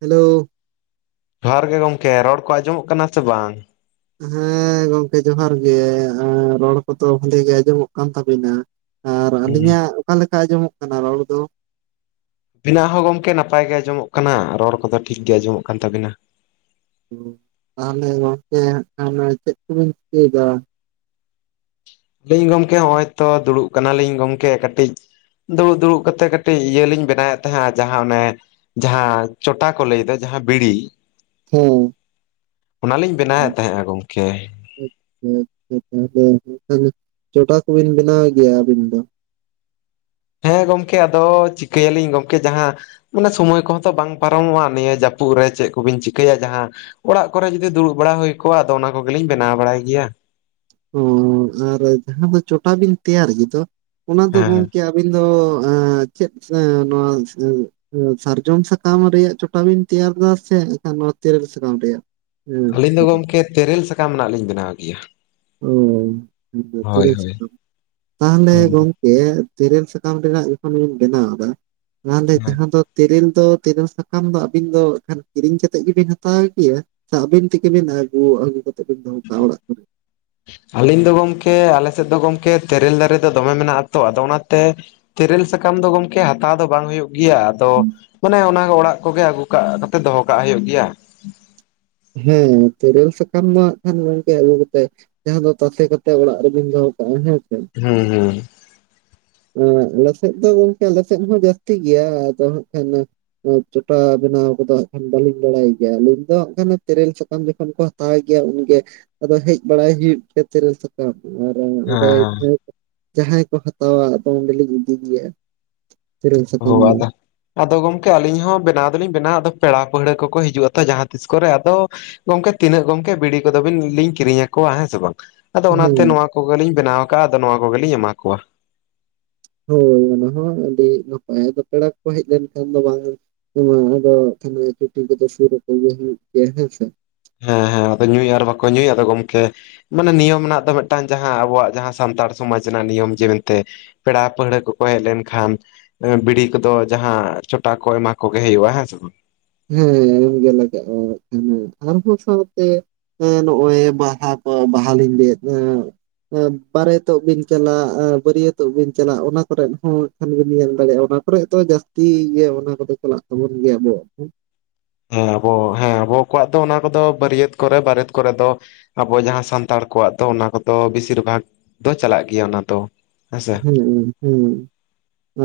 Hello. ᱡᱚᱦᱟᱨ ᱜᱮ ᱜᱚᱝᱠᱮᱨᱚᱲ ᱠᱚ ᱟᱸᱡᱚᱢᱚᱜ ᱠᱟᱱᱟ ᱥᱮ ᱵᱟᱝ? ᱦᱮᱸ ᱜᱚᱝᱠᱮ ᱡᱚᱦᱟᱨ ᱜᱮ ᱨᱚᱲ ᱠᱚᱫᱚ ᱵᱷᱟᱹᱞᱤ ᱜᱮ ᱟᱸᱡᱚᱢᱚᱜ ᱠᱟᱱ ᱛᱟᱵᱤᱱᱟ᱾ ᱟᱨ ᱦᱩᱸ ᱟᱹᱞᱤᱧᱟᱜ ᱚᱠᱟᱞᱮᱠᱟ ᱟᱸᱡᱚᱢᱚᱜ ᱠᱟᱱᱟ ᱨᱚᱲ ᱫᱚ? ᱵᱮᱱᱟᱜ ᱦᱚᱸ ᱜᱚᱝᱠᱮ ᱱᱟᱯᱟᱭ ᱜᱮ ᱟᱸᱡᱚᱢᱚᱜ ᱠᱟᱱᱟ ᱨᱚᱲ ᱠᱚᱫᱚ ᱴᱷᱤᱠᱜᱮ ᱟᱸᱡᱚᱢᱚᱜ ᱠᱟᱱ ᱛᱟᱵᱤᱱᱟ᱾ ᱛᱟᱦᱟᱞᱮ ᱜᱚᱝᱠᱮ ᱦᱟᱸᱜ ᱠᱷᱟᱱ ᱪᱮᱫ ᱠᱚᱵᱤᱱ ᱪᱤᱠᱟᱹᱭᱮᱫᱟ? ᱟᱞᱤᱧ ᱜᱚᱝᱠᱮ ᱦᱚᱜ-ᱚᱭ ᱛᱚ ᱫᱩᱲᱩᱵ ᱠᱟᱱᱟᱞᱤᱧ ᱜᱚᱝᱠᱮ ᱠᱟᱹᱴᱤᱡ᱾ ᱫᱩᱲᱩᱵ ᱫᱩᱲᱩᱵ ᱠᱟᱛᱮᱜ ᱠᱟᱹᱴᱤᱡ ᱤᱭᱟᱹ ᱞᱤᱧ ᱵᱮᱱᱟᱣᱮᱫ ᱛᱟᱦᱮᱸᱡ ᱟ ᱡᱟᱦᱟᱸ ᱚᱱᱮ ᱡᱟᱦᱟᱸ ᱪᱚᱴᱟ ᱠᱚ ᱞᱮᱭ ᱫᱟ ᱡᱟᱦᱟᱸ ᱵᱤᱲᱤ᱾ ᱦᱩᱸ᱾ ᱚᱱᱟᱞᱤᱧ ᱵᱮᱱᱟᱣᱮᱫ ᱛᱟᱦᱮᱸᱜᱼᱟ ᱜᱚᱝᱠᱮ᱾ ᱦᱮᱸ ᱟᱪᱷᱟ ᱟᱪᱷᱟ [inaudible] ᱪᱚᱴᱟ ᱠᱚᱵᱮᱱ ᱵᱮᱱᱟᱣ ᱜᱮᱭᱟ ᱟᱹᱵᱮᱱ ᱫᱚ? ᱦᱮᱸ ᱜᱚᱝᱠᱮ ᱟᱫᱚ ᱪᱤᱠᱟᱹᱭᱟᱞᱤᱧ ᱜᱚᱝᱠᱮ ᱡᱟᱦᱟᱸ ᱢᱟᱱᱮ ᱥᱚᱢᱚᱭ ᱠᱚᱦᱚᱸ ᱛᱚ ᱵᱟᱝ ᱯᱟᱨᱚᱢᱚᱜᱼᱟ ᱱᱤᱭᱟᱹ ᱡᱟᱹᱯᱩᱫ ᱨᱮ ᱪᱮᱜ ᱠᱚᱵᱤᱱ ᱪᱤᱠᱟᱹᱭᱟ ᱡᱟᱦᱟᱸ ᱚᱲᱟᱜ ᱠᱚᱨᱮ ᱡᱩᱫᱤ ᱫᱩᱲᱩᱵ ᱵᱟᱲᱟ ᱦᱩᱭ ᱠᱚᱜ-ᱟ ᱟᱫᱚ ᱚᱱᱟ ᱠᱚᱜᱮᱞᱤᱧ ᱵᱮᱱᱟᱣ ᱵᱟᱲᱟᱭ ᱜᱮᱭᱟ᱾ ᱦᱩᱸ ᱟᱨ ᱡᱟᱦᱟᱸ ᱫᱚ ᱪᱚᱴᱟᱵᱤᱱ ᱛᱮᱭᱟᱨ ᱜᱮ ᱫᱚ᱾ ᱚᱱᱟ ᱫᱚ ᱦᱮᱸ᱾ ᱜᱚᱝᱠᱮ ᱟᱼᱼ ᱟᱹᱵᱤᱱ ᱫᱚ ᱮᱸ ᱪᱮᱫ ᱥᱮᱸ ᱱᱚᱣᱟ ᱥᱮᱸ ᱥᱟᱨᱡᱚᱢ ᱥᱟᱠᱟᱢ ᱨᱮᱭᱟᱜ ᱪᱚᱴᱟ ᱵᱮᱱ ᱛᱮᱭᱟᱨ ᱫᱟ ᱥᱮ ᱮᱱᱠᱷᱟᱱ ᱱᱚᱣᱟ ᱛᱮᱨᱮᱞ ᱥᱟᱠᱟᱢ ᱨᱮᱭᱟᱜ? ᱦᱮᱸ ᱟᱹᱞᱤᱧ ᱫᱚ ᱪᱚᱴᱟ ᱜᱚᱢᱠᱮ ᱛᱮᱨᱮᱞ ᱥᱟᱠᱟᱢ ᱨᱮᱱᱟᱜ ᱞᱤᱧ ᱵᱮᱱᱟᱣ ᱜᱮᱭᱟ᱾ ᱚ ᱟᱵᱤᱱ ᱫᱚ ᱦᱳᱭ ᱛᱮᱨᱮᱞ ᱦᱳᱭ ᱥᱟᱠᱟᱢ᱾ ᱛᱟᱦᱟᱞᱮ ᱦᱮᱸ ᱜᱚᱢᱼᱼ ᱠᱮ ᱛᱮᱨᱮᱞ ᱥᱟᱠᱟᱢ ᱨᱮᱱᱟᱜ ᱡᱚᱠᱷᱚᱱᱵᱮᱱ ᱵᱮᱱᱟᱣ ᱫᱟ ᱚᱱᱟᱫᱮ ᱦᱮᱸ ᱡᱟᱦᱟᱸ ᱫᱚ ᱛᱮᱨᱮᱞ ᱫᱚ ᱛᱮᱨᱮᱞ ᱥᱟᱠᱟᱢ ᱫᱚ ᱟᱵᱤᱱ ᱫᱚ ᱮᱠᱷᱟᱱ ᱠᱤᱨᱤᱧ ᱠᱟᱛᱮᱜ ᱜᱮᱵᱤᱱ ᱦᱟᱛᱟᱣ ᱜᱮᱭᱟ? ᱛᱟ ᱟᱹᱵᱤᱱ ᱛᱮᱜᱮ ᱵᱤᱱ ᱟᱹᱜᱩ ᱟᱹᱜᱩ ᱠᱟᱛᱮᱫ ᱵᱤᱱ ᱫᱚᱦᱚ ᱠᱟᱜᱼᱟ ᱚᱲᱟᱜ ᱠᱚᱨᱮ? ᱟᱞᱤᱧ ᱫᱚ ᱜᱚᱢᱠᱮ ᱟᱞᱮ ᱥᱮᱫ ᱫᱚ ᱜᱚᱝᱠᱮ ᱛᱮᱨᱮᱞ ᱫᱟᱨᱮ ᱫᱚ ᱫᱚᱢᱮ ᱢᱮᱱᱟᱜ ᱟ ᱛᱚ ᱟᱫᱚ ᱚᱱᱟᱛᱮ, ᱛᱮᱨᱮᱞ ᱥᱟᱠᱟᱢ ᱫᱚ ᱜᱚᱝᱠᱮ ᱦᱟᱛᱟᱣ ᱫᱚ ᱵᱟᱝ ᱦᱩᱭᱩᱜ ᱜᱮᱭᱟ ᱟᱫᱚ᱾ ᱢᱟᱱᱮ ᱚᱱᱟ ᱚᱲᱟᱜ ᱠᱚᱜᱮ ᱟᱹᱜᱩ ᱠᱟᱜ ᱠᱟᱛᱮ ᱫᱚᱦᱚ ᱠᱟᱜ ᱦᱩᱭᱩᱜ ᱜᱮᱭᱟ᱾ ᱦᱮᱸ ᱛᱤᱨᱮᱞ ᱥᱟᱠᱟᱢ ᱫᱚ ᱦᱟᱸᱜ ᱠᱷᱟᱱ ᱜᱚᱝᱠᱮ ᱟᱹᱜᱩ ᱠᱟᱛᱮ, ᱡᱟᱦᱟᱸ ᱫᱚ ᱛᱟᱥᱮ ᱠᱟᱛᱮ ᱚᱲᱟᱜ ᱨᱮᱵᱤᱱ ᱫᱚᱦᱚ ᱠᱟᱜᱼᱟ ᱦᱮᱸᱥᱮ᱾ ᱦᱮᱸ ᱦᱮᱸ᱾ ᱟ ᱟᱞᱮᱥᱮᱫ ᱫᱚ ᱜᱚᱝᱠᱮ ᱟᱞᱮᱥᱮᱫ ᱦᱚᱸ ᱡᱟᱹᱥᱛᱤ ᱜᱮᱭᱟ ᱟᱫᱚ ᱦᱟᱸᱜ ᱠᱷᱟᱱ ᱮᱸ ᱪᱚᱴᱟ ᱵᱮᱱᱟᱣ ᱠᱚᱫᱚ ᱦᱟᱸᱜ ᱠᱷᱟᱱ ᱵᱟᱹᱞᱤᱧ ᱵᱟᱲᱟᱭ ᱜᱮᱭᱟ ᱟᱹᱞᱤᱧ ᱫᱚ ᱦᱟᱸᱜ ᱠᱷᱟᱱ ᱛᱮᱨᱮᱞ ᱥᱟᱠᱟᱟᱢ ᱡᱚᱠᱷᱚᱱ ᱠᱚ ᱦᱟᱛᱟᱣ ᱜᱮᱭᱟ ᱩᱱᱜᱮ, ᱟᱫᱚ ᱦᱮᱡ ᱵᱟᱲᱟᱭ ᱦᱩᱭᱩᱜ ᱜᱮᱭᱟ ᱛᱮᱨᱮᱞ ᱥᱟᱠᱼᱼ [inaudible] ᱟᱨ ᱦᱮᱸ ᱚᱸᱰᱮ ᱦᱮᱸ ᱡᱟᱦᱟᱸᱭ ᱠᱚ ᱦᱟᱛᱟᱣᱟ ᱟᱫᱚ ᱚᱸᱰᱮᱞᱤᱧ ᱤᱫᱤᱭ ᱜᱮᱭᱟ᱾ ᱛᱮᱨᱮᱞ ᱦᱳ ᱥᱟᱠᱟᱢ ᱫᱚ ᱟᱫᱚ ᱟᱫᱚ ᱜᱚᱝᱠᱮ ᱟᱹᱞᱤᱧ ᱦᱚᱸ ᱵᱮᱱᱟᱣ ᱫᱚᱞᱤᱧ ᱵᱮᱱᱟᱣᱟ ᱟᱫᱚ ᱯᱮᱲᱟ ᱯᱟᱹᱦᱲᱟᱹ ᱠᱚᱠᱚ ᱦᱤᱡᱩᱜ ᱟᱛᱚ ᱡᱟᱦᱟᱸ ᱛᱤᱥ ᱠᱚᱨᱮ ᱟᱫᱚ ᱜᱚᱝᱠᱮ ᱛᱤᱱᱟᱹᱜ ᱜᱚᱝᱠᱮ ᱵᱤᱲᱤ ᱠᱚᱫᱚ ᱵᱤᱱ ᱞᱤᱧ ᱠᱤᱨᱤᱧ ᱟᱠᱚᱣᱟ ᱦᱮᱸ ᱥᱮ ᱵᱟᱝ᱾ ᱟᱫᱚ ᱦᱮᱸ ᱚᱱᱟᱛᱮ ᱱᱚᱣᱟ ᱠᱚᱜᱮᱞᱤᱧ ᱵᱮᱱᱟᱣ ᱟᱠᱟᱜᱼᱟ ᱟᱫᱚ ᱱᱚᱣᱟ ᱠᱚᱜᱮᱞᱤᱧ ᱮᱢᱟ ᱠᱚᱣᱟ᱾ ᱦᱳᱭ ᱚᱱᱟ ᱦᱚᱸ ᱟᱹᱰᱤ ᱱᱟᱯᱟᱭ ᱟᱫᱚ ᱯᱮᱲᱟ ᱠᱚ ᱦᱮᱡ ᱞᱮᱱᱠᱷᱟᱱ ᱫᱚ ᱵᱟᱝ ᱱᱚᱣᱟ ᱟᱫᱚ ᱛᱷᱟᱞᱮ ᱪᱩᱴᱤ ᱠᱚᱫᱚ ᱥᱩᱨ ᱟᱠᱚ ᱜᱮ ᱦᱩᱭᱩᱜ ᱜᱮᱭᱟ ᱦᱮᱸ ᱥᱮ᱾ ᱦᱮᱸ ᱦᱮᱸ ᱟᱫᱚ ᱧᱩᱭ ᱟᱨ ᱵᱟᱠᱚ ᱧᱩᱭ ᱟᱫᱚ ᱜᱚᱝᱠᱮ ᱢᱟᱱᱮ ᱱᱤᱭᱚᱢ ᱨᱮᱱᱟᱜ ᱫᱚ ᱢᱤᱫᱴᱟᱝ ᱡᱟᱦᱟᱸ ᱟᱵᱚᱣᱟᱜ ᱡᱟᱦᱟᱸ ᱥᱟᱱᱛᱟᱲ ᱥᱚᱢᱟᱡᱽ ᱨᱮᱱᱟᱜ ᱱᱤᱭᱚᱢ ᱡᱮ ᱢᱮᱱᱛᱮ ᱯᱮᱲᱟ ᱯᱟᱹᱦᱲᱟᱹ ᱠᱚᱠᱚ ᱦᱮᱡ ᱞᱮᱱᱠᱷᱟᱱ ᱵᱤᱲᱤ ᱠᱚᱫᱚ ᱡᱟᱦᱟᱸ ᱪᱚᱴᱟ ᱠᱚ ᱮᱢᱟ ᱠᱚᱜᱮ ᱦᱩᱭᱩᱜᱼᱟ ᱦᱮᱸ ᱥᱮ ᱵᱟᱝ᱾ ᱦᱮᱸ ᱮᱢᱜᱮ ᱞᱟᱜᱟᱜᱼᱟ ᱮᱠᱷᱟᱱ ᱟᱨᱦᱚᱸ ᱥᱟᱶᱛᱮ ᱦᱮᱸ ᱱᱚᱜᱼᱚᱭ ᱵᱟᱦᱟ ᱠᱚ ᱵᱟᱦᱟᱞᱤᱧ ᱞᱟᱹᱭᱮᱫ ᱮ ᱵᱟᱨᱮ ᱛᱚᱜ ᱵᱤᱱ ᱪᱟᱞᱟᱜ ᱵᱟᱹᱨᱭᱟᱹᱛᱚᱜ ᱵᱤᱱ ᱪᱟᱞᱟᱜ ᱚᱱᱟ ᱠᱚᱨᱮᱫ ᱦᱚᱸ ᱠᱷᱟᱱ ᱜᱮᱢ ᱧᱮᱞ ᱫᱟᱲᱮᱭᱟᱜᱼᱟ ᱚᱱᱟ ᱠᱚᱨᱮ ᱛᱚ ᱡᱟᱹᱥᱛᱤ ᱜᱮ ᱚᱱᱟ ᱠᱚᱫᱚ ᱪᱟᱞᱟᱜ ᱛᱟᱵᱚᱱ ᱜᱮᱭᱟ ᱟᱵᱚᱣᱟᱜ ᱦᱚᱸ᱾ ᱦᱮᱸ ᱟᱵᱚ ᱦᱮᱸ ᱟᱵᱚ ᱠᱚᱣᱟᱜ ᱫᱚ ᱚᱱᱟ ᱠᱚᱫᱚ ᱵᱟᱹᱨᱭᱟᱹᱛ ᱠᱚᱨᱮ ᱵᱟᱹᱨᱮᱛ ᱠᱚᱨᱮ ᱫᱚ ᱟᱵᱚ ᱡᱟᱦᱟᱸ ᱥᱟᱱᱛᱟᱲ ᱠᱚᱣᱟᱜ ᱫᱚ ᱚᱱᱟ ᱠᱚᱫᱚ ᱵᱮᱥᱤᱨ ᱵᱷᱟᱜᱽ ᱫᱚ ᱪᱟᱞᱟᱜ ᱜᱮᱭᱟ ᱚᱱᱟ ᱫᱚ᱾ ᱦᱮᱸᱥᱮ ᱦᱩᱸ ᱦᱩᱸ᱾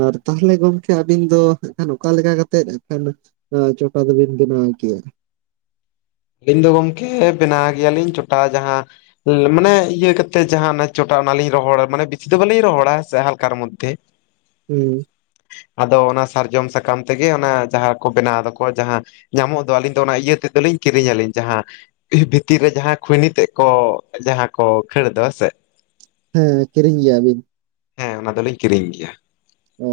ᱟᱨ ᱛᱟᱦᱚᱞᱮ ᱜᱚᱢᱠᱮ ᱟᱹᱵᱤᱱ ᱫᱚ ᱮᱠᱷᱟᱱ ᱚᱠᱟ ᱞᱮᱠᱟ ᱠᱟᱛᱮᱫ ᱮᱠᱷᱟᱱ ᱦᱟ, ᱪᱚᱴᱟ ᱫᱚᱵᱤᱱ ᱵᱮᱱᱟᱣ ᱠᱮᱭᱟ? ᱟᱹᱞᱤᱧ ᱫᱚ ᱜᱚᱝᱠᱮ ᱵᱮᱱᱟᱣ ᱜᱮᱭᱟᱞᱤᱧ ᱪᱚᱴᱟ ᱡᱟᱦᱟᱸ ᱢᱟᱱᱮ ᱤᱭᱟᱹ ᱠᱟᱛᱮᱜ ᱡᱟᱦᱟᱸ ᱪᱚᱴᱟ ᱚᱱᱟ ᱞᱤᱧ ᱨᱚᱦᱚᱲᱟ ᱢᱟᱱᱮ ᱵᱤᱥᱤ ᱫᱚ ᱵᱟᱞᱤᱧ ᱨᱚᱦᱚᱲᱟ ᱦᱮᱸᱥᱮ ᱦᱟᱞᱠᱟᱨ ᱢᱚᱫᱽᱫᱷᱮ ᱾ [inaudible] ᱦᱩᱸ! ᱟᱫᱚ ᱚᱱᱟ ᱥᱟᱨᱡᱚᱢ ᱥᱟᱠᱟᱢ ᱛᱮᱜᱮ ᱚᱱᱟ ᱡᱟᱦᱟᱸ ᱠᱚ ᱵᱮᱱᱟᱣᱫᱟᱠᱚ ᱡᱟᱦᱟᱸ ᱧᱟᱢᱚᱜ ᱫᱚ ᱟᱹᱞᱤᱧ ᱫᱚ ᱚᱱᱟ ᱤᱭᱟᱹ ᱛᱮᱫ ᱫᱚᱞᱤᱧ ᱠᱤᱨᱤᱧᱟᱹᱞᱤᱧ ᱡᱟᱦᱟᱸ ᱵᱷᱤᱛᱤᱨ ᱨᱮ ᱡᱟᱦᱟᱸ ᱠᱷᱩᱭᱱᱤ ᱛᱮᱜ ᱠᱚ ᱡᱟᱦᱟᱸ ᱠᱚ ᱠᱷᱟᱹᱲ ᱫᱚ ᱥᱮ ᱾ ᱦᱮᱸ, ᱠᱤᱨᱤᱧ ᱜᱮᱭᱟ ᱵᱤᱱ ᱾ ᱦᱮᱸ, ᱚᱱᱟ ᱫᱚᱞᱤᱧ ᱠᱤᱨᱤᱧ ᱜᱮᱭᱟ ᱾ ᱚᱻ,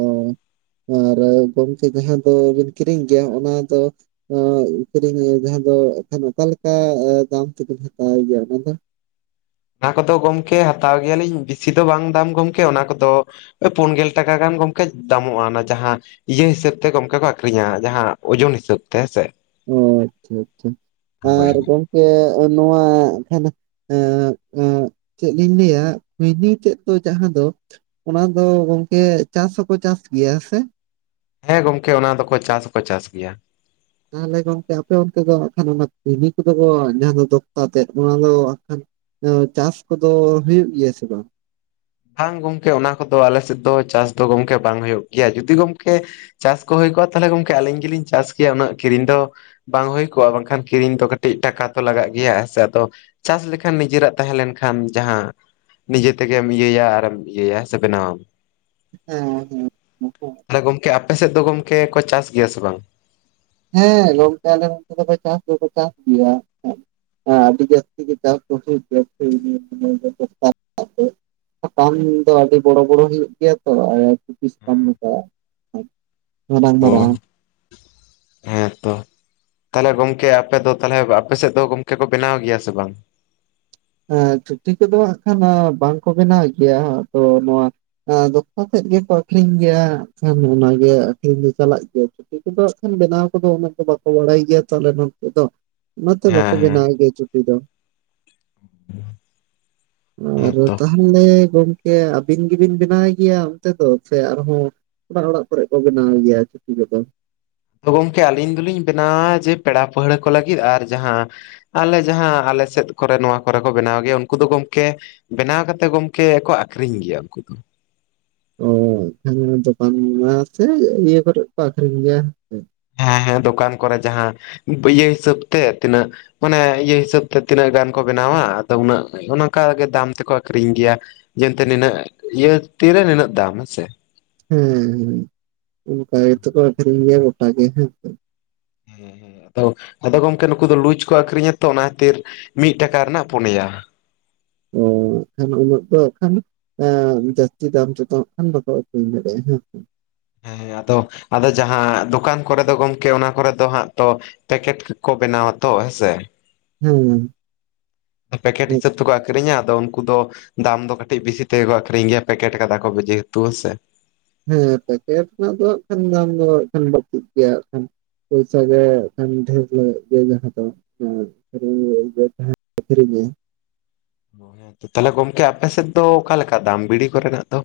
ᱟᱨ ᱜᱚᱢᱠᱮ ᱡᱟᱦᱟᱸ ᱫᱚᱵᱤᱱ ᱠᱤᱨᱤᱧ ᱜᱮᱭᱟ ᱚᱱᱟ ᱫᱚ ᱟᱹᱜ ᱠᱤᱨᱤᱧ ᱡᱟᱦᱟᱸ ᱫᱚ ᱮᱠᱷᱟᱱ ᱚᱠᱟᱞᱮᱠᱟ ᱫᱟᱢ ᱛᱮᱵᱤᱱ ᱦᱟᱛᱟᱣ ᱜᱮᱭᱟ ᱚᱱᱟ ᱫᱚ? ᱚᱱᱟ ᱠᱚᱫᱚ ᱜᱚᱢᱠᱮ ᱦᱟᱛᱟᱣ ᱜᱮᱭᱟᱞᱤᱧ ᱵᱤᱥᱤ ᱫᱚ ᱵᱟᱝ ᱫᱟᱢ ᱜᱚᱢᱠᱮ ᱚᱱᱟ ᱠᱚᱫᱚ ᱳᱭ ᱯᱳᱱ ᱜᱮᱞ ᱴᱟᱠᱟ ᱜᱟᱱ ᱜᱚᱢᱠᱮ ᱫᱟᱢᱚᱜᱼᱟ ᱚᱱᱟ ᱡᱟᱦᱟᱸ ᱤᱭᱟᱹ ᱦᱤᱥᱟᱹᱵᱽ ᱛᱮ ᱜᱚᱢᱠᱮ ᱠᱚ ᱟᱠᱷᱨᱤᱧᱟ ᱡᱟᱦᱟᱸ ᱳᱡᱳᱱ ᱦᱤᱥᱟᱹᱵ ᱛᱮ ᱦᱮᱸᱥᱮ ᱾ ᱚ, ᱟᱪᱪᱷᱟ ᱟᱪᱪᱷᱟ! ᱟᱨ ᱦᱳᱭ ᱜᱚᱝᱠᱮ ᱱᱚᱣᱟ ᱦᱟᱸᱜ ᱠᱷᱟᱱ ᱮᱸᱜ-ᱮᱸᱜ ᱪᱮᱫ ᱞᱤᱧ ᱞᱮᱭᱟ, ᱠᱷᱳᱭᱱᱤ ᱛᱮᱫ ᱫᱚ ᱡᱟᱦᱟᱸ ᱫᱚ ᱚᱱᱟ ᱫᱚ ᱜᱚᱝᱠᱮ ᱪᱟᱥ ᱦᱚᱸᱠᱚ ᱪᱟᱥ ᱜᱮᱭᱟ ᱦᱮ ᱥᱮ? ᱦᱮᱸ, ᱜᱚᱝᱠᱮ ᱚᱱᱟ ᱫᱚᱠᱚ ᱪᱟᱥ ᱦᱚᱠᱚ ᱪᱟᱥ ᱜᱮᱭᱟ ᱾ ᱛᱟᱦᱚᱞᱮ ᱜᱚᱢᱠᱮ ᱟᱯᱮ ᱚᱱᱛᱮ ᱫᱚ ᱦᱟᱜ ᱠᱷᱟᱱ ᱚᱱᱟ ᱠᱷᱳᱭᱱᱤ ᱠᱚᱫᱚ ᱠᱚ ᱡᱟᱦᱟᱸ ᱫᱚ ᱫᱚᱠᱽᱛᱟ ᱛᱮᱫ ᱚᱱᱟ ᱫᱚ ᱟ ᱠᱷᱟᱱ ᱚ ᱪᱟᱥ ᱠᱚᱫᱚ ᱦᱩᱭᱩᱜ ᱜᱮᱭᱟ ᱥᱮ ᱵᱟᱝ? ᱵᱟᱝ ᱜᱚᱝᱠᱮ ᱚᱱᱟ ᱠᱚᱫᱚ ᱟᱞᱮ ᱥᱮᱫ ᱫᱚ ᱪᱟᱥ ᱫᱚ ᱜᱚᱝᱠᱮ ᱵᱟᱝ ᱦᱩᱭᱩᱜ ᱜᱮᱭᱟ, ᱡᱩᱫᱤ ᱜᱚᱢᱠᱮ ᱪᱟᱥ ᱠᱚ ᱦᱩᱭ ᱠᱚᱜᱼᱟ ᱛᱟᱦᱚᱞᱮ ᱜᱚᱢᱠᱮ ᱟᱹᱞᱤᱧ ᱜᱤᱞᱤᱧ ᱪᱟᱥ ᱠᱮᱭᱟ ᱩᱱᱟᱹᱜ ᱠᱤᱨᱤᱧ ᱫᱚ ᱵᱟᱝ ᱦᱳᱭ ᱠᱚᱜᱼᱟ ᱵᱟᱝᱠᱷᱟᱱ ᱠᱤᱨᱤᱧ ᱫᱚ ᱠᱟᱹᱴᱤᱡ ᱴᱟᱠᱟ ᱛᱚ ᱞᱟᱜᱟᱜ ᱜᱮᱭᱟ ᱦᱮᱸ ᱥᱮ, ᱟᱫᱚ ᱪᱟᱥ ᱞᱮᱠᱷᱟᱱ ᱱᱤᱡᱮᱨᱟᱜ ᱛᱟᱦᱮᱸ ᱞᱮᱱᱠᱷᱟᱱ ᱡᱟᱦᱟᱸ ᱱᱤᱡᱮ ᱛᱮᱜᱮ ᱢᱤᱭᱟᱹᱭᱟ ᱟᱨᱮᱢ ᱤᱭᱟᱹᱭᱟ ᱥᱮ ᱵᱮᱱᱟᱣᱟᱢ ᱾ ᱦᱮᱸ ᱦᱮᱸ! ᱛᱟᱦᱞᱮ ᱜᱚᱝᱠᱮ ᱟᱯᱮ ᱥᱮᱫ ᱫᱚ ᱜᱚᱢᱠᱮ ᱠᱚ ᱪᱟᱥ ᱜᱮᱭᱟ ᱥᱮ ᱵᱟᱝ? ᱦᱮᱸ, ᱜᱚᱝᱠᱮ ᱟᱞᱮ ᱥᱮᱫ ᱫᱚᱠᱚ ᱪᱟᱥ ᱫᱚᱠᱚ ᱪᱟᱥ ᱜᱮᱭᱟ ᱾ ᱦᱮᱸ ᱟᱹᱰᱤ ᱡᱟᱹᱥᱛᱤ ᱜᱮ ᱪᱟᱥ ᱠᱚ ᱦᱩᱭᱩᱜ ᱜᱮᱭᱟ [unintelligible] ᱥᱟᱠᱟᱢ ᱫᱚ ᱟᱹᱰᱤ ᱵᱚᱲᱚ ᱵᱚᱲᱚ ᱦᱩᱭᱩᱜ ᱜᱮᱭᱟ ᱛᱚ, ᱟᱨ ᱦᱮᱸ [unintelligible] ᱢᱟᱨᱟᱝ ᱚ ᱢᱟᱨᱟᱝ ᱾ ᱦᱮᱸᱛᱚ᱾ ᱛᱟᱦᱚᱞᱮ ᱜᱚᱝᱠᱮ ᱟᱯᱮ ᱫᱚ ᱛᱟᱦᱚᱞᱮ ᱟᱯᱮ ᱥᱮᱫ ᱫᱚ ᱜᱚᱝᱠᱮ ᱠᱚ ᱵᱮᱱᱟᱣ ᱜᱮᱭᱟ ᱥᱮ ᱵᱟᱝ? ᱦᱮᱸ ᱪᱷᱩᱴᱤ ᱠᱚᱫᱚ ᱦᱟᱸᱜ ᱠᱷᱟᱱ ᱵᱟᱝᱠᱚ ᱵᱮᱱᱟᱣᱮᱜ ᱜᱮᱭᱟ ᱦᱟᱜ ᱛᱚ ᱱᱚᱣᱟ ᱮᱸ ᱫᱚᱠᱛᱟ ᱥᱮᱫ ᱜᱮᱠᱚ ᱟᱠᱷᱨᱤᱧ ᱜᱮᱭᱟ ᱦᱟᱜ ᱠᱷᱟᱱ ᱚᱱᱟᱜᱮ ᱟᱠᱷᱨᱤᱧ ᱫᱚ ᱪᱟᱞᱟᱜ ᱜᱮᱭᱟ ᱾ ᱫᱤᱠᱩ ᱫᱚ ᱦᱚᱜ ᱠᱷᱟᱱ ᱵᱮᱱᱟᱣ ᱠᱚᱫᱚ ᱩᱱᱟᱹᱜ ᱫᱚ ᱵᱟᱠᱚ ᱵᱟᱲᱟᱭ ᱜᱮᱭᱟ ᱛᱚ ᱟᱞᱮ ᱱᱚᱱᱛᱮ ᱫᱚ ᱾ ᱚᱱᱟᱛᱮ ᱵᱟᱠᱚ ᱦᱮᱸ ᱦᱮᱸ ᱵᱮᱱᱟᱣ ᱜᱮᱭᱟ ᱪᱩᱴᱤ ᱫᱚ ᱾ ᱟᱨ ᱦᱮᱸᱛᱚ ᱛᱟᱦᱚᱞᱮ ᱜᱚᱢᱠᱮ ᱟᱹᱵᱤᱱ ᱜᱤᱵᱤᱱ ᱵᱮᱱᱟᱣ ᱜᱮᱭᱟ ᱚᱱᱛᱮ ᱫᱚ ᱥᱮ ᱟᱨᱦᱚᱸ ᱵᱟᱨ ᱚᱲᱟᱜ ᱠᱚᱨᱮᱜ ᱠᱚ ᱵᱮᱱᱟᱣ ᱜᱮᱭᱟ ᱪᱩᱴᱤ ᱠᱚᱫᱚ᱾ ᱜᱚᱢᱠᱮ ᱟᱹᱞᱤᱧ ᱫᱚᱞᱤᱧ ᱵᱮᱱᱟᱣᱟ ᱡᱮ ᱯᱮᱲᱟ ᱯᱟᱹᱦᱲᱟᱹ ᱠᱚ ᱞᱟᱹᱜᱤᱫ ᱟᱨ ᱡᱟᱦᱟᱸ ᱟᱞᱮ ᱡᱟᱦᱟᱸ ᱟᱞᱮ ᱥᱮᱫ ᱠᱚᱨᱮ ᱱᱚᱣᱟ ᱠᱚᱨᱮ ᱠᱚ ᱵᱮᱱᱟᱣ ᱜᱮᱭᱟ ᱩᱱᱠᱩ ᱫᱚ ᱜᱚᱢᱠᱮ ᱵᱮᱱᱟᱣ ᱠᱟᱛᱮ ᱜᱚᱢᱠᱮ ᱟᱠᱚ ᱟᱠᱷᱨᱤᱧ ᱜᱮᱭᱟ ᱩᱱᱠᱩ ᱫᱚ ᱾ ᱚᱻ ᱮᱱᱠᱷᱟᱱ ᱫᱚᱠᱟᱱ ᱢᱟ ᱥᱮ ᱤᱭᱟᱹ ᱠᱚᱨᱮᱜ ᱠᱚ ᱟᱠᱷᱨᱤᱧ ᱜᱮᱭᱟ ᱥᱮ ᱾ ᱦᱮᱸ ᱦᱮᱸ ᱫᱚᱠᱟᱱ ᱠᱚᱨᱮ ᱡᱟᱦᱟᱸ ᱯᱟᱹᱭᱟᱹ ᱦᱤᱥᱟᱹᱵ ᱛᱮ ᱛᱤᱱᱟᱹᱜ ᱢᱟᱱᱮ ᱤᱭᱟᱹ ᱦᱤᱥᱟᱹᱵ ᱛᱮ ᱛᱤᱱᱟᱹᱜ ᱜᱟᱱ ᱠᱚ ᱵᱮᱱᱟᱣᱟ ᱟᱫᱚ ᱩᱱᱟᱹᱜ ᱚᱱᱟᱠᱟᱜᱮ ᱫᱟᱢ ᱛᱮᱠᱚ ᱟᱠᱷᱨᱤᱧ ᱜᱮᱭᱟ ᱾ ᱡᱮᱱᱛᱮ ᱱᱤᱱᱟᱹᱜ ᱤᱭᱟᱹ ᱛᱤᱨᱮ ᱱᱤᱱᱟᱹᱜ ᱫᱟᱢ ᱦᱮᱸᱥᱮ ᱾ ᱦᱮᱸ ᱦᱮ, ᱚᱱᱠᱟ ᱜᱮᱛᱚ ᱠᱚ ᱟᱠᱷᱨᱤᱧ ᱜᱮᱭᱟ ᱜᱚᱴᱟ ᱜᱮ ᱦᱮᱸ ᱥᱮ ᱾ ᱦᱮᱸ ᱦᱸ ᱟᱫᱚ ᱟᱫᱚ ᱜᱚᱝᱠᱮ ᱱᱩᱠᱩ ᱫᱚ ᱞᱩᱡ ᱠᱚ ᱟᱠᱷᱨᱤᱧᱟ ᱛᱚ ᱚᱱᱟ ᱠᱷᱟᱹᱛᱤᱨ᱾ ᱢᱤᱫ ᱴᱟᱠᱟ ᱨᱮᱱᱟᱜ ᱯᱩᱱᱭᱟ᱾ ᱚᱠᱷᱟᱱ ᱩᱱᱟᱹᱜ ᱫᱚ ᱮ ᱠᱷᱟᱱ ᱮᱸᱻ ᱡᱟᱹᱥᱛᱤ ᱫᱟᱢ ᱪᱚᱛ ᱠᱷᱟᱱ ᱵᱟᱠᱚ ᱟᱹᱨᱤᱧ ᱫᱟᱲᱮᱭᱟᱜᱼᱟ ᱦᱮᱸ ᱥᱮ᱾ ᱦᱮᱸ ᱟᱫᱚ ᱟᱫᱚ ᱡᱟᱦᱟᱸ ᱫᱚᱠᱟᱱ ᱠᱚᱨᱮ ᱫᱚ ᱜᱚᱢᱠᱮ ᱚᱱᱟ ᱠᱚᱨᱮ ᱫᱚ ᱦᱟᱸᱜ ᱛᱚ ᱯᱮᱠᱮᱴ ᱠᱚ ᱵᱮᱱᱟᱣᱟ ᱛᱚ ᱦᱮᱸᱥᱮ᱾ ᱦᱩᱸ᱾ ᱯᱮᱠᱮᱴ ᱦᱤᱥᱟᱹᱵ ᱛᱮᱠᱚ ᱟᱠᱷᱨᱤᱧᱟ ᱟᱫᱚ ᱩᱱᱠᱩ ᱫᱚ ᱫᱟᱢ ᱫᱚ ᱠᱟᱹᱴᱤᱡ ᱵᱮᱥᱤ ᱛᱮᱠᱚ ᱟᱠᱷᱨᱤᱧ ᱜᱮᱭᱟ ᱯᱮᱠᱮᱴ ᱠᱟᱫᱟ ᱠᱚ ᱡᱮᱦᱮᱛᱩ ᱦᱮᱸᱥᱮ᱾ ᱦᱮᱸ ᱯᱮᱠᱮᱴ ᱨᱮᱱᱟᱜ ᱫᱚ ᱦᱟᱸᱠᱷᱟᱱ ᱫᱟᱢ ᱫᱚ ᱦᱟᱸᱠᱷᱟᱱ ᱵᱟᱹᱲᱛᱤᱜ ᱜᱮᱭᱟ ᱦᱟᱸᱠᱷᱟᱱ ᱾ ᱯᱩᱭᱥᱟᱹ ᱜᱮ ᱠᱷᱟᱱ ᱰᱷᱮᱨ ᱧᱚᱜ ᱡᱟᱭᱜᱮ ᱦᱟᱛᱟᱣᱼᱟ᱾ [unintelligible] ᱸ ᱛᱟᱦᱞᱮ ᱜᱚᱝᱠᱮ ᱟᱯᱮ ᱥᱮᱫ ᱫᱚ ᱚᱠᱟᱞᱮ ᱞᱮᱠᱟ ᱫᱟᱢ ᱵᱤᱲᱤ ᱠᱚᱨᱮᱱᱟᱜ ᱫᱚ?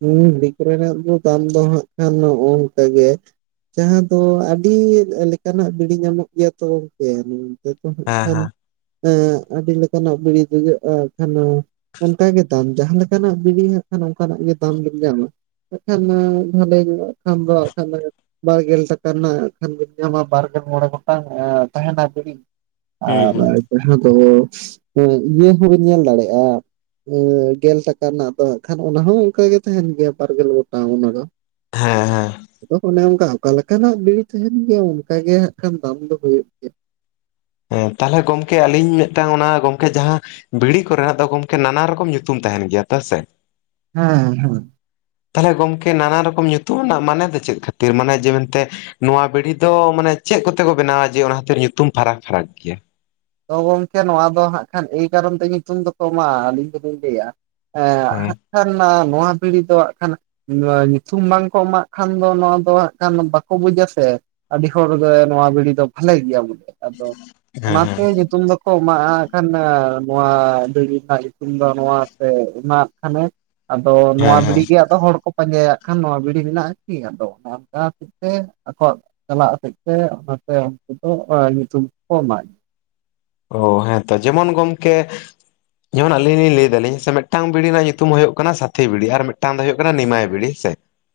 ᱦᱮᱸ ᱵᱤᱲᱤ ᱠᱚᱨᱮᱱᱟᱜ ᱫᱚ ᱫᱟᱢ ᱫᱚ ᱦᱜ ᱠᱷᱟᱱ ᱱᱚ ᱱᱚᱝᱠᱟᱜ ᱜᱮ᱾ ᱡᱟᱦᱟᱸ ᱫᱚ ᱟᱹᱰᱤ ᱞᱮᱠᱟᱱᱟᱜ ᱵᱤᱲᱤ ᱧᱟᱢᱚᱜ ᱜᱮᱭᱟ ᱛᱚ ᱜᱚᱝᱠᱮ᱾ ᱦᱜ ᱦᱮᱸ ᱠᱷᱟᱱ ᱦᱮᱸ ᱟᱹᱰᱤ ᱞᱮᱠᱟᱱᱟᱜ ᱵᱤᱲᱤ [unintelligible] ᱚᱱᱠᱟᱜᱮ ᱫᱟᱢ ᱡᱟᱦᱟᱸ ᱞᱮᱠᱟᱱᱟᱜ ᱵᱤᱲᱤ ᱦᱟᱸᱜ ᱠᱷᱟᱱ ᱚᱱᱠᱟᱱᱟᱜ ᱜᱮ ᱫᱟᱢ ᱵᱮᱱ ᱧᱟᱢᱟ᱾ ᱟᱜ ᱠᱷᱟᱱ ᱵᱷᱞᱮ ᱜᱮᱭᱟ ᱠᱷᱟᱱ ᱫᱚ ᱠᱷᱟᱱ ᱫᱚ ᱵᱟᱨᱜᱮᱞ ᱴᱟᱠᱟ ᱨᱮᱱᱟᱜ ᱠᱷᱟᱱ ᱵᱤᱱ ᱧᱟᱢᱟ ᱵᱟᱨᱜᱮᱞ ᱢᱚᱬᱮ ᱜᱚᱴᱟᱝ ᱛᱟᱦᱮᱱᱟ ᱵᱤᱲᱤ ᱾ ᱦᱩᱸ ᱟᱨ ᱦᱩᱸ ᱡᱟᱦᱟᱸ ᱫᱚ ᱤᱭᱟᱹ ᱦᱚᱸᱵᱤᱱ ᱧᱮᱞ ᱫᱟᱲᱮᱭᱟᱜᱼᱟ᱾ ᱜᱮᱞ ᱴᱟᱠᱟ ᱨᱮᱱᱟᱜ ᱫᱚ ᱦᱜ ᱠᱷᱟᱱ ᱚᱱᱟ ᱦᱚᱸ᱾ ᱚᱱᱠᱟ ᱜᱮ ᱛᱟᱦᱮᱱ ᱜᱮᱭᱟ ᱵᱟᱨᱜᱮᱞ ᱜᱚᱴᱟᱝ ᱚᱱᱟ ᱫᱚ ᱦᱮᱸ ᱦᱮᱸ ᱟᱫᱚ ᱚᱱᱮ ᱚᱱᱠᱟ ᱚᱠᱟ ᱞᱮᱠᱟᱱᱟᱜ ᱵᱮᱲᱤ ᱛᱟᱦᱮᱱ ᱜᱮᱭᱟ ᱚᱱᱠᱟ ᱜᱮ ᱦᱟᱜ ᱠᱷᱟᱱ ᱫᱟᱢ ᱫᱚ ᱦᱩᱭᱩᱜ ᱜᱮᱭᱟ᱾ ᱦᱮᱸ ᱛᱟᱦᱚᱞᱮ ᱜᱚᱢᱠᱮ ᱟᱹᱞᱤᱧ ᱢᱤᱫᱴᱟᱝ ᱚᱱᱟ ᱜᱚᱢᱠᱮ ᱡᱟᱦᱟᱸ ᱵᱤᱲᱤ ᱠᱚᱨᱮᱱᱟᱜ ᱫᱚ ᱜᱚᱢᱠᱮ ᱱᱟᱱᱟ ᱨᱚᱠᱚᱢ ᱧᱩᱛᱩᱢ ᱛᱟᱦᱮᱱ ᱜᱮᱭᱟ ᱛᱮ ᱥᱮ᱾ ᱦᱮᱸ ᱦᱮᱸ᱾ ᱛᱟᱦᱚᱞᱮ ᱜᱚᱝᱠᱮ ᱱᱟᱱᱟ ᱨᱚᱠᱚᱢ ᱧᱩᱛᱩᱢ ᱨᱮᱱᱟᱜ ᱢᱟᱱᱮ ᱫᱚ ᱪᱮᱫᱽ ᱠᱷᱟᱹᱛᱤᱨ ᱢᱟᱱᱮ ᱡᱮ ᱢᱮᱱᱛᱮ, ᱱᱚᱣᱟ ᱵᱤᱲᱦᱤ ᱫᱚ ᱢᱟᱱᱮ ᱪᱮᱜ ᱠᱚᱛᱮ ᱠᱚ ᱵᱮᱱᱟᱣᱟ ᱡᱮ ᱚᱱᱟ ᱠᱦᱟᱛᱤᱨ ᱧᱩᱛᱩᱢ ᱯᱷᱟᱨᱟᱠ- ᱯᱷᱟᱨᱟᱠ ᱜᱮᱭᱟ᱾ ᱛᱚ ᱜᱚᱝᱠᱮ ᱱᱚᱣᱟ ᱫᱚ ᱦᱟᱸᱜ ᱠᱷᱟᱱ ᱮᱭ ᱠᱟᱨᱚᱱ ᱛᱮ ᱧᱩᱛᱩᱢ ᱫᱚ ᱠᱚᱢᱟ ᱟᱹᱞᱤᱧ ᱫᱚᱞᱤᱧ ᱞᱟᱹᱭᱟ, ᱮᱸᱻ ᱦᱮᱸ ᱦᱟᱜ ᱠᱷᱟᱱ ᱱᱚᱣᱟ ᱯᱤᱲᱦᱤ ᱫᱚ ᱦᱟᱸᱜ ᱠᱷᱟᱱ, ᱱᱚᱣᱟ ᱧᱩᱛᱩᱢ ᱵᱟᱝᱠᱚ ᱮᱢᱟᱜ ᱠᱷᱟᱱ ᱫᱚ ᱱᱚᱣᱟ ᱫᱚ ᱦᱟᱸᱜ ᱠᱷᱟᱱ ᱵᱟᱠᱚ ᱵᱩᱡᱽ ᱟᱥᱮ, ᱟᱹᱰᱤ ᱦᱚᱲ ᱜᱮ ᱱᱚᱣᱟ ᱵᱤᱲᱤ ᱫᱚ ᱵᱷᱟᱞᱮ ᱜᱮᱭᱟ ᱵᱚᱞᱮ ᱟᱫᱚ, ᱦᱮᱸ-ᱦᱮᱸ᱾ ᱦᱮ ᱧᱩᱛᱩᱢ ᱫᱚᱠᱚ ᱮᱢᱟᱜᱼᱟ ᱠᱷᱟᱱ ᱱᱚᱣᱟ ᱵᱤᱲᱤ ᱨᱮᱱᱟᱜ ᱧᱩᱛᱩᱢ ᱫᱚ ᱱᱚᱣᱟ ᱥᱮ ᱚᱱᱟ᱾ ᱠᱷᱟᱱᱮ ᱟᱫᱚ ᱱᱚᱣᱟ ᱦᱮᱸ ᱦᱮᱸ ᱵᱤᱲᱤ ᱜᱮ ᱟᱫᱚ ᱦᱚᱲ ᱠᱚ ᱯᱟᱸᱡᱟᱭᱟᱜ ᱠᱷᱟᱱ ᱱᱚᱣᱟ ᱵᱤᱲᱤ ᱢᱮᱱᱟᱜᱼᱟ ᱠᱤ ᱟᱫᱚ ᱚᱱᱟ ᱚᱱᱠᱟ ᱦᱚᱛᱮᱫ ᱛᱮ ᱟᱠᱚᱣᱟᱜ, ᱪᱟᱞᱟᱜ ᱦᱚᱛᱮᱫ ᱛᱮ ᱚᱱᱟᱛᱮ ᱩᱱᱠᱩ ᱫᱚ ᱚᱱᱟ ᱧᱩᱛᱩᱢ ᱠᱚ ᱮᱢᱟᱭᱟ᱾ ᱚ ᱦᱮᱸᱛᱚ ᱡᱮᱢᱚᱱ ᱜᱚᱢᱠᱮ, ᱡᱮᱢᱚᱱ ᱟᱹᱞᱤᱧ ᱞᱤᱧ ᱞᱟᱹᱭ ᱮᱫᱟᱞᱤᱧ ᱡᱮ ᱢᱤᱫᱟᱝ ᱵᱤᱲᱤ ᱨᱮᱱᱟᱜ ᱧᱩᱛᱩᱢ ᱦᱩᱭᱩᱜ ᱠᱟᱱᱟ ᱥᱟᱛᱷᱤ ᱵᱤᱲᱤ ᱟᱨ ᱢᱤᱫᱴᱟᱝ ᱫᱚ ᱦᱩᱭᱩᱜ ᱠᱟᱱᱟ ᱱᱤᱢᱟᱭ ᱵᱤᱲᱤ᱾ ᱥᱮ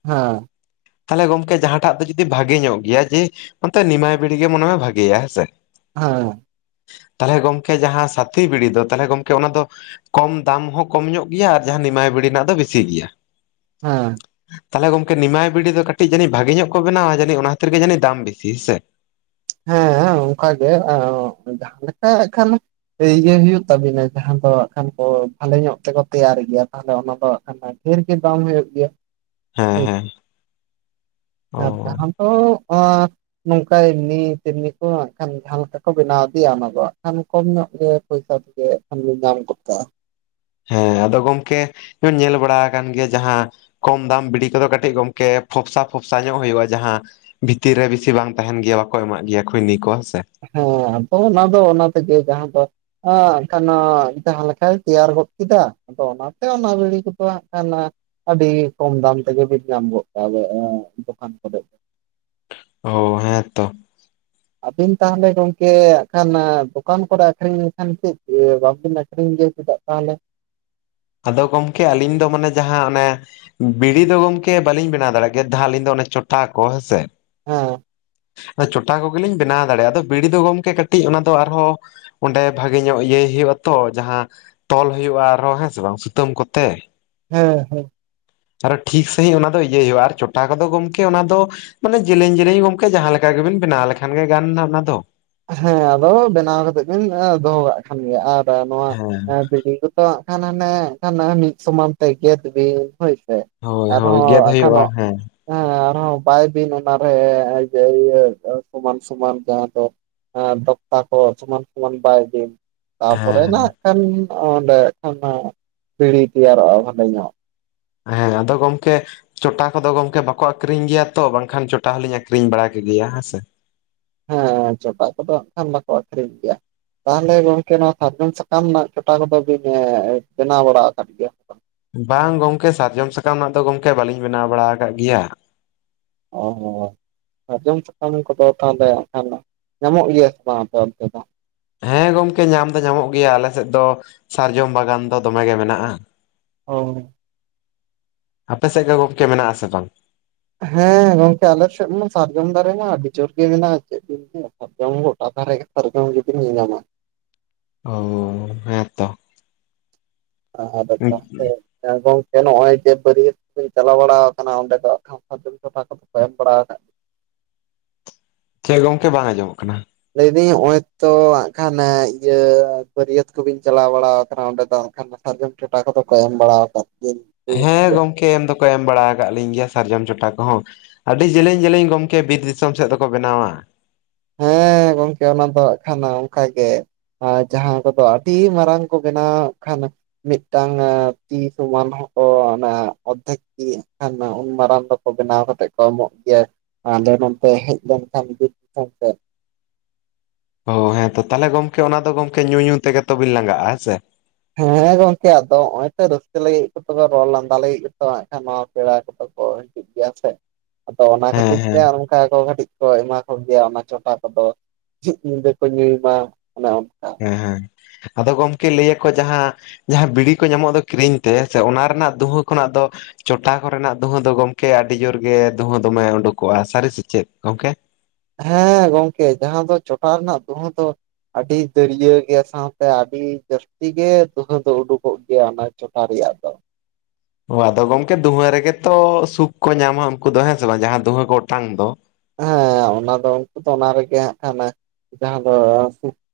ᱦᱮᱸ᱾ ᱛᱟᱦᱚᱞᱮ ᱜᱚᱝᱠᱮ ᱡᱟᱦᱟᱸᱴᱟᱜ ᱫᱚ ᱡᱩᱫᱤ ᱵᱷᱟᱜᱮ ᱧᱚᱜ ᱜᱮᱭᱟ ᱡᱮ, ᱚᱱᱛᱮ ᱱᱤᱢᱟᱭ ᱯᱤᱲᱤ ᱜᱮ ᱢᱚᱱᱮ ᱢᱮ ᱵᱷᱟᱜᱮᱭᱟ ᱦᱮᱸ ᱥᱮ᱾ ᱦᱮᱸ ᱛᱟᱦᱚᱞᱮ ᱜᱚᱢᱠᱮ ᱡᱟᱦᱟᱸ ᱥᱟᱛᱷᱤ ᱵᱤᱲᱤ ᱫᱚ ᱛᱟᱦᱚᱞᱮ ᱜᱚᱢᱠᱮ ᱚᱱᱟ ᱫᱚ, ᱠᱚᱢ ᱫᱟᱢ ᱦᱚᱸ ᱠᱚᱢ ᱧᱚᱜ ᱜᱮᱭᱟ ᱟᱨ ᱡᱟᱦᱟᱸ ᱱᱤᱢᱟᱭ ᱵᱤᱲᱤ ᱨᱮᱱᱟᱜ ᱫᱚ ᱵᱮᱥᱤ ᱜᱮᱭᱟ᱾ ᱦᱮᱸ᱾ ᱛᱟᱦᱚᱞᱮ ᱜᱚᱝᱠᱮ ᱱᱤᱢᱟᱭ ᱵᱤᱰᱤ ᱫᱚ ᱠᱟᱹᱴᱤᱡ ᱡᱟᱱᱤᱡᱽ ᱵᱷᱟᱜᱤ ᱧᱚᱜ ᱠᱚ ᱵᱮᱱᱟᱣᱟ ᱡᱟᱱᱤᱡᱽ ᱚᱱᱟ ᱠᱷᱟᱛᱤᱨ ᱜᱮ ᱡᱟᱹᱱᱤᱡᱽ ᱫᱟᱢ ᱵᱮᱥᱤ ᱦᱮᱸ ᱥᱮ᱾ ᱦᱮᱸ-ᱦᱮᱸ ᱚᱱᱠᱟᱜᱮ ᱡᱟᱦᱟ ᱞᱮᱠᱟ ᱮ ᱠᱷᱟᱱ, ᱡᱮ ᱤᱭᱟᱹ ᱦᱩᱭᱩᱜ ᱛᱟᱵᱤᱱᱟ ᱡᱟᱦᱟ ᱫᱚ ᱠᱷᱟᱱ ᱠᱚ ᱵᱷᱟᱞᱮ ᱧᱚᱜ ᱛᱮᱠᱚ ᱛᱮᱭᱟᱨ ᱜᱤᱭᱟ ᱛᱟᱦᱟᱞᱮ ᱚᱱᱟ ᱫᱚ ᱠᱷᱟᱱ ᱫᱚ, ᱰᱦᱮᱨᱜᱮ ᱫᱟᱢ ᱦᱩᱭᱩᱜ ᱜᱮᱭᱟ᱾ ᱦᱮᱸ-ᱦᱮᱸ᱾ [unintelligible] ᱟᱫᱚ [inaudible] ᱱᱚᱝᱠᱟᱭ ᱞᱤ ᱛᱮᱢᱱᱤ ᱛᱚ ᱦᱟᱸᱜ ᱠᱦᱟᱱ ᱡᱟᱦᱟᱸ ᱞᱮᱠᱟ ᱠᱚ ᱵᱮᱱᱟᱣ ᱤᱫᱤᱭᱟ ᱚᱱᱟ ᱫᱚ ᱦᱟᱸᱜ ᱠᱷᱟᱱ ᱠᱚᱢ ᱧᱚᱜ ᱜᱮ ᱯᱚᱭᱥᱟ ᱛᱮᱜᱮ᱾ ᱠᱦᱟᱱ ᱫᱚ ᱫᱟᱢ ᱜᱚᱫᱽ ᱠᱟᱜ-ᱟ᱾ ᱦᱮᱸ ᱟᱫᱚ ᱜᱚᱢᱠᱮ ᱡᱮᱢᱚᱱ ᱧᱮᱞ ᱵᱟᱲᱟ ᱟᱠᱟᱱ ᱜᱮᱭᱟ ᱡᱟᱦᱟᱸ, ᱠᱚᱢ ᱫᱟᱢ ᱵᱤᱰᱤ ᱠᱚᱫᱚ ᱠᱟᱹᱴᱤᱡᱽ ᱜᱚᱝᱠᱮ ᱯᱷᱚᱯᱥᱟ-ᱯᱷᱚᱯᱥᱟ ᱧᱚᱜ ᱦᱳᱭᱳᱜᱼᱟ ᱡᱟᱦᱟᱸ, ᱵᱷᱤᱛᱤᱨ ᱨᱮ ᱵᱤᱥᱤ ᱵᱟᱝ ᱛᱟᱦᱮᱱ ᱜᱤᱭᱟ ᱵᱟᱠᱚ ᱮᱢᱟᱜ ᱜᱤᱭᱟ ᱠᱷᱚᱭᱱᱤ ᱠᱚ ᱦᱮᱸ ᱥᱮ᱾ ᱦᱮᱸ ᱟᱫᱚ ᱚᱱᱟ ᱫᱚ ᱚᱱᱟ ᱛᱮᱜᱮ ᱡᱟᱦᱟᱸ ᱫᱚ, ᱦᱮᱸ ᱮᱱᱠᱷᱟᱱ ᱡᱟᱦᱟᱸ ᱞᱮᱠᱟᱭ ᱛᱮᱭᱟᱨ ᱜᱚᱫ ᱠᱮᱫᱟ, ᱟᱫᱚ ᱚᱱᱟ ᱛᱮ ᱚᱱᱟ ᱵᱤᱲᱤ ᱠᱚᱫᱚ ᱦᱟᱸᱜ ᱠᱦᱟᱱ ᱟᱹᱰᱤ ᱠᱚᱢ ᱫᱟᱢ ᱛᱮᱜᱮᱵᱤᱱ ᱧᱟᱹᱢ ᱜᱚᱫ ᱠᱟᱜ-ᱟ ᱫᱚ, ᱫᱚᱠᱟᱱ ᱠᱚᱨᱮᱜ᱾ ᱦᱚᱭ᱾ ᱦᱮᱸ ᱛᱚ᱾ ᱟᱹᱵᱤᱱ ᱛᱟᱦᱟᱞᱮ ᱜᱚᱝᱠᱮ ᱟᱠᱷᱟᱱ ᱫᱚᱠᱟᱱ ᱠᱚᱨᱮ ᱟᱹᱠᱷᱨᱤᱧ ᱞᱮᱠᱷᱟᱱ ᱪᱮᱫᱽ ᱵᱟᱵᱤᱱ ᱟ ᱠᱦᱨᱥᱤᱧ ᱜᱮᱭᱟ ᱪᱮᱫᱟᱜ ᱛᱟᱦᱚᱞᱮ᱾ ᱟᱫᱚ ᱜᱚᱢᱠᱮ ᱟᱹᱞᱤᱧ ᱫᱚ ᱢᱟᱱᱮ ᱡᱟᱦᱟᱸ ᱚᱱᱮ, ᱵᱤᱲᱤ ᱫᱚ ᱜᱚᱝᱠᱮ ᱵᱟᱹᱞᱤᱧ ᱵᱮᱱᱟᱣ ᱫᱟᱲᱮᱭᱟᱜ ᱜᱮᱭᱟ ᱡᱟᱦᱟᱸ ᱟᱹᱞᱤᱧ ᱫᱚ ᱚᱱᱮ ᱪᱚᱴᱷᱟ ᱠᱚ ᱦᱮᱸᱥᱮ᱾ ᱦᱮᱸ ᱟᱫᱚ ᱪᱚᱴᱷᱟ ᱠᱚᱜᱮᱞᱤᱧ ᱵᱮᱱᱟᱣ ᱫᱟᱲᱮᱭᱟᱜᱼᱟ ᱟᱫᱚ ᱵᱤᱲᱤ ᱫᱚ ᱜᱚᱝᱠᱮ ᱠᱟᱹᱴᱤᱡᱽ ᱚᱱᱟ ᱫᱚ ᱟᱨᱦᱚᱸ, ᱚᱸᱰᱮ ᱵᱷᱟᱜᱮ ᱧᱚᱜ ᱤᱭᱟᱹᱭ ᱦᱳᱭᱳᱜ ᱟᱛᱚ, ᱡᱟᱦᱟᱸ ᱛᱚᱞ ᱦᱳᱭᱳᱜᱼᱟ ᱟᱨᱦᱚᱸ ᱦᱮᱸ ᱥᱮ ᱵᱟᱝ, ᱥᱩᱛᱟᱹᱢ ᱠᱚᱛᱮ ᱦᱮᱸ, ᱦᱮᱸ ᱟᱨᱚ ᱴᱷᱤᱠ ᱥᱟᱺᱦᱤᱡ ᱚᱱᱟ ᱫᱚ ᱤᱭᱟᱹᱭ ᱦᱳᱭᱳᱜᱼᱟ, ᱟᱨ ᱪᱚᱴᱷᱟ ᱠᱚᱫᱚ ᱜᱚᱝᱠᱮ ᱚᱱᱟ ᱫᱚ ᱢᱟᱱᱮ ᱡᱮᱞᱮᱧ ᱡᱮᱞᱮᱧ ᱜᱚᱝᱠᱮ ᱡᱟᱦᱟᱸ ᱞᱮᱠᱟ ᱜᱮᱵᱮᱱ ᱵᱮᱱᱟᱣ ᱞᱮᱠᱷᱟᱱ ᱜᱮ ᱜᱟᱱ ᱱᱟ ᱚᱱᱟ ᱫᱚ᱾ ᱦᱮᱸ ᱟᱫᱚ ᱵᱮᱱᱟᱣ ᱠᱟᱛᱮᱜ ᱵᱮᱱ ᱫᱚᱦᱚ ᱠᱟᱜ ᱠᱷᱟᱱ ᱜᱮ, ᱟᱨ ᱱᱚᱣᱟ ᱦᱮᱸ ᱵᱤᱲᱤ ᱠᱚ ᱫᱚ ᱛᱚ ᱦᱟᱜ ᱠᱷᱟᱱ ᱦᱟᱱᱮ, ᱠᱷᱟᱱ ᱢᱤᱫ ᱥᱚᱢᱟᱱ ᱛᱮ ᱜᱮᱫ ᱵᱤᱱ ᱦᱳᱭᱥᱮ, ᱦᱳᱭ ᱦᱳᱭ, ᱜᱮᱫ ᱦᱳᱭᱳᱟᱜᱼᱟ ᱦᱮᱸ᱾ ᱦᱮᱸ ᱟᱨᱦᱚ ᱵᱟᱭ ᱵᱤᱱ ᱚᱱᱟᱨᱮ ᱤᱭᱟᱹ ᱤᱭᱟᱹ, ᱥᱚᱢᱟᱱ ᱥᱚᱢᱟᱱ ᱡᱟᱦᱟ ᱫᱚ ᱫᱚᱠᱛᱟ ᱠᱚ ᱥᱚᱢᱟᱱ ᱥᱚᱢᱟᱱ ᱵᱟᱭ ᱵᱤᱱ, ᱛᱟᱯᱚᱨᱮ ᱦᱮᱸ ᱱᱟ ᱠᱷᱟᱱ ᱚᱸᱰᱮ ᱠᱷᱚᱱᱟᱜ ᱵᱤᱲᱤ ᱛᱮᱭᱟᱨᱚᱜᱼᱟ ᱵᱷᱟᱞᱮ ᱧᱚᱜ᱾ ᱦᱮᱸ, ᱟᱫᱚ ᱜᱚᱢᱠᱮ ᱪᱚᱴᱟ ᱠᱚᱫᱚ ᱜᱚᱝᱠᱮ ᱵᱟᱠᱚ ᱟᱠᱷᱨᱤᱧ ᱜᱤᱭᱟ ᱛᱚ, ᱵᱟᱝᱠᱷᱟᱱ ᱪᱚᱴᱟ ᱦᱚᱞᱤᱧ ᱟᱠᱷᱨᱤᱧ ᱵᱟᱲᱟ ᱠᱮᱜᱤᱭᱟ ᱦᱮᱸ ᱥᱮ᱾ ᱦᱮᱸ, ᱪᱚᱴᱟᱜ ᱠᱚᱫᱚ ᱦᱟᱜ ᱠᱷᱟᱱ ᱵᱟᱠᱚ ᱟᱠᱷᱨᱤᱧ ᱜᱮᱭᱟ᱾ ᱛᱟᱦᱚᱞᱮ ᱜᱚᱝᱠᱮ ᱱᱚᱣᱟ ᱥᱟᱨᱡᱚᱢ ᱥᱟᱠᱟᱢ ᱨᱮᱱᱟᱜ ᱪᱴᱟ ᱠᱚᱫᱚ ᱵᱤᱱ, ᱮ ᱵᱮᱱᱟᱣ ᱵᱟᱲᱟ ᱠᱟᱫ ᱜᱮᱭᱟ ᱛᱚ? ᱵᱟᱝ ᱜᱚᱝᱠᱮ, ᱥᱟᱨᱡᱚᱢ ᱥᱟᱠᱟᱢ ᱨᱮᱱᱟᱜ ᱫᱚ ᱜᱚᱝᱠᱮ, ᱵᱟᱹᱞᱤᱧ ᱵᱮᱱᱟᱣ ᱵᱟᱲᱟ ᱠᱟᱜ ᱜᱤᱭᱟ᱾ [unintelligible] ᱥᱟᱨᱡᱚᱢ ᱥᱟᱠᱟᱢ ᱠᱚ ᱫᱚ ᱛᱟᱦᱟ ᱞᱮ ᱦᱟᱜ ᱠᱷᱟᱱ, ᱧᱟᱢᱚᱜ ᱜᱤᱭᱟ ᱥᱮ ᱵᱟᱝ ᱟᱯᱮ ᱚᱱᱛᱮ ᱫᱚ? ᱦᱮᱸ ᱜᱚᱝᱠᱮ ᱧᱟᱢ ᱫᱚ ᱧᱟᱢᱚᱜ ᱜᱮᱭᱟ, ᱟᱞᱮ ᱥᱮᱫ ᱫᱚ ᱥᱟᱨᱡᱚᱢ ᱵᱟᱜᱟᱱ ᱫᱚ ᱫᱚᱢᱮ ᱜᱮ ᱢᱮᱱᱟᱜᱼᱟ᱾ ᱚᱻ ᱟᱯᱮ ᱥᱮᱫ ᱜᱮ ᱜᱚᱢᱠᱮ ᱢᱮᱱᱟᱜ ᱟᱥᱮ ᱵᱟᱝ? ᱦᱮᱸ ᱜᱚᱝᱠᱮ ᱟᱞᱮ ᱥᱮᱫ ᱢᱟ ᱥᱟᱨᱡᱚᱢ ᱫᱟᱨᱮ ᱢᱟ ᱟᱹᱰᱤ ᱡᱳᱨ ᱜᱮ ᱢᱮᱱᱟᱜᱼᱟ, ᱪᱮᱫ ᱵᱤᱱ ᱞᱮᱭᱟ ᱥᱟᱨᱡᱚᱢ ᱜᱚᱴᱟ ᱫᱷᱟᱨᱮ ᱜᱮ ᱥᱟᱨᱡᱚᱢ ᱜᱮᱵᱤᱱ ᱧᱮᱞᱧᱟᱢᱟ ᱾ ᱚᱻ ᱦᱮᱸ ᱦᱮᱸ ᱛᱚ, ᱟᱫ ᱜᱚᱝᱠᱮ ᱮ ᱜᱚᱝᱠᱮ ᱱᱚᱜ ᱚᱭ ᱡᱮ ᱵᱟᱹᱨᱭᱟᱹᱛ ᱞᱤᱧ ᱪᱟᱞᱟᱣ ᱵᱟᱲᱟ ᱟᱠᱟᱱᱟ ᱚᱱᱰᱮ ᱫᱚ ᱟᱠᱷᱚᱱ᱾ [unintelligible] ᱴᱟᱠᱟ ᱫᱚ ᱠᱚ ᱮᱢ ᱵᱟᱲᱟ ᱟᱠᱟᱫ ᱪᱮᱫ ᱜᱚᱝᱠᱮ ᱵᱟᱝ ᱟᱸᱡᱚᱢᱚᱜ ᱠᱟᱱᱟ᱾ ᱞᱟᱹᱭᱫᱟᱹᱧ ᱱᱚᱜᱼᱚᱭ ᱛᱚ ᱦᱟᱸᱜ ᱠᱷᱟᱱ, ᱤᱭᱟᱹ ᱵᱟᱹᱨᱭᱟᱹᱛ ᱠᱚᱵᱤᱱ ᱪᱟᱞᱟᱣ ᱵᱟᱲᱟ ᱠᱟᱱᱟ, ᱚᱸᱰᱮ ᱫᱚ ᱦᱟᱸᱜ ᱠᱷᱟᱱ ᱥᱟᱨᱡᱚᱢ ᱪᱚᱴᱟ ᱠᱚᱫᱚ ᱮᱢ ᱟᱠᱟᱫ ᱜᱮᱭᱟ? ᱦᱮᱸ ᱜᱮᱭᱟ ᱜᱚᱢᱠᱮ, ᱮᱢ ᱫᱚᱠᱚ ᱮᱢ ᱵᱟᱲᱟ ᱟᱠᱟᱫ ᱞᱤᱧ ᱜᱮᱭᱟ ᱥᱟᱨᱡᱚᱢ ᱪᱚᱴᱟ ᱠᱚᱦᱚᱸ, ᱟᱹᱰᱤ ᱡᱮᱞᱮᱧ ᱡᱮᱞᱮᱧ ᱜᱚᱢᱠᱮ, ᱵᱤᱨ ᱫᱤᱥᱚᱢ ᱥᱮᱫ ᱫᱚᱠᱚ ᱵᱮᱱᱟᱣᱟ᱾ ᱦᱮᱸ ᱜᱚᱝᱠᱮ, ᱚᱱᱟ ᱫᱚ ᱦᱟᱜ ᱠᱷᱟᱱᱟ ᱚᱱᱠᱟ ᱜᱮ, ᱟᱨ ᱡᱟᱦᱟᱸ ᱠᱚᱫᱚ ᱟᱹᱰᱤ ᱢᱟᱨᱟᱝ ᱠᱚ ᱵᱮᱱᱟᱣ ᱦᱟ ᱠᱷᱟᱱ, ᱢᱤᱫᱴᱟᱝ ᱛᱤ ᱥᱚᱢᱟᱱ ᱦᱚᱸᱠᱚ ᱚᱱᱟ, ᱚᱨᱫᱷᱮᱠ ᱛᱤ ᱠᱷᱟᱱ ᱩᱱ ᱢᱟᱨᱟᱝ ᱫᱚᱠᱚ ᱵᱮᱱᱟᱣ ᱠᱟᱛᱮᱫ ᱠᱚ ᱮᱢᱚᱜ ᱜᱮᱭᱟ, ᱟᱞᱮ ᱱᱚᱱᱛᱮ ᱦᱮᱡ ᱞᱮᱱᱠᱷᱟᱱ ᱜᱤ [unintelligible] ᱦᱳᱭ ᱦᱮᱸ ᱛᱚ, ᱛᱟᱦᱚᱞᱮ ᱜᱚᱢᱠᱮ ᱚᱱᱟᱫᱚ ᱜᱚᱢᱠᱮ ᱧᱩ ᱧᱩ ᱛᱮᱜᱮ ᱛᱚᱵᱮ ᱞᱟᱜᱟᱜᱼᱟ ᱦᱮᱸ ᱥᱮ, ᱦᱮᱸ ᱜᱚᱝᱠᱮ ᱟᱫᱚ ᱱᱚᱜ ᱛᱚ ᱨᱟᱹᱥᱠᱟᱹ ᱞᱟᱹᱜᱤᱫ ᱨᱚᱲ ᱞᱟᱸᱫᱟ ᱞᱟᱹᱜᱤᱫ ᱜᱮᱛ ᱦᱟᱜ ᱠᱷᱟᱱ ᱱᱟᱣᱟ ᱯᱮᱲᱟ ᱠᱚᱫᱚ ᱠᱚ ᱴᱷᱤᱠ ᱜᱮᱭᱟ ᱪᱷᱮ, ᱟᱫᱚ ᱚᱱᱟ ᱦᱮᱸ ᱠᱷᱟᱹᱛᱤᱨ ᱛᱮ ᱦᱮᱸ ᱟᱨ ᱪᱠᱟ ᱠᱚ ᱠᱟᱹᱴᱤᱡ ᱠᱚ ᱮᱢᱟ ᱠᱚᱜᱮᱭᱟ ᱚᱱᱟ ᱪᱯᱷᱟ ᱠᱚᱫᱚ, ᱪᱷᱤᱜ ᱧᱤᱫᱟᱹ ᱠᱚ ᱧᱩᱭ ᱢᱟ ᱚᱱᱮ ᱚᱱᱠᱟ᱾ ᱦᱮᱸ ᱦᱮᱸ, ᱟᱫᱚ ᱜᱚᱢᱠᱮ ᱞᱟᱹᱭᱟᱠ ᱡᱟᱦᱟᱸ ᱡᱟᱦᱟᱸ ᱵᱤᱲᱤ ᱠᱚ ᱧᱟᱢᱚᱜ ᱫᱚ ᱠᱤᱨᱤᱧ ᱛᱮ, ᱥᱮ ᱚᱱᱟ ᱨᱮᱱᱟᱜ ᱫᱩᱦᱟᱹ ᱠᱷᱚᱱᱟᱜ ᱫᱚ ᱪᱚᱴᱷᱟ ᱠᱚᱨᱮᱱᱟᱜ ᱫᱩᱦᱟᱹ ᱫᱚ ᱜᱚᱢᱠᱮ ᱟᱹᱰᱤ ᱡᱳᱨ ᱜᱮ ᱫᱩᱦᱟᱹ ᱫᱚᱢᱮ ᱩᱰᱩᱠᱚᱜᱼᱟ, ᱥᱟᱹᱨᱤ ᱥᱮᱪᱮᱫ ᱜᱚᱢᱠᱮ? ᱦᱮᱸ ᱜᱚᱝᱠᱮ, ᱡᱟᱦᱟᱸ ᱫᱚ ᱪᱚᱴᱟᱣ ᱨᱮᱱᱟᱜ ᱫᱩᱸᱦᱟᱹ ᱫᱚ ᱟᱹᱰᱤ ᱩᱛᱟᱹᱨ ᱫᱟᱹᱨᱤᱭᱟᱹ ᱜᱮ ᱥᱟᱶᱛᱮ ᱟᱹᱰᱤ ᱡᱟᱹᱥᱛᱤ ᱜᱮ ᱫᱩᱦᱟᱹ ᱫᱚ ᱟᱱᱰᱳᱠᱚᱠ ᱜᱮᱭᱟ ᱚᱱᱟ ᱡᱚᱴᱷᱟ ᱨᱮᱭᱟᱜ ᱫᱚ᱾ ᱚ ᱟᱫᱚ ᱜᱚᱝᱠᱮ ᱫᱩᱦᱟᱹ ᱨᱮᱜᱮ ᱛᱚ ᱥᱩᱠ ᱠᱚ ᱧᱟᱢᱟ ᱩᱱᱠᱩ ᱫᱚ ᱦᱮᱸ ᱥᱮ ᱵᱟᱝ ᱡᱟᱦᱟᱸ ᱫᱩᱦᱟᱹ ᱠᱚ ᱚᱴᱟᱝ ᱫᱚ ᱦᱮᱸ ᱚᱱᱟ ᱫᱚ ᱩᱱᱠᱩ ᱫᱚ ᱚᱱᱟ ᱨᱮᱜᱮ ᱦᱟᱸᱜ ᱠᱟᱱᱟ ᱡᱟᱦᱟᱸ ᱫᱚ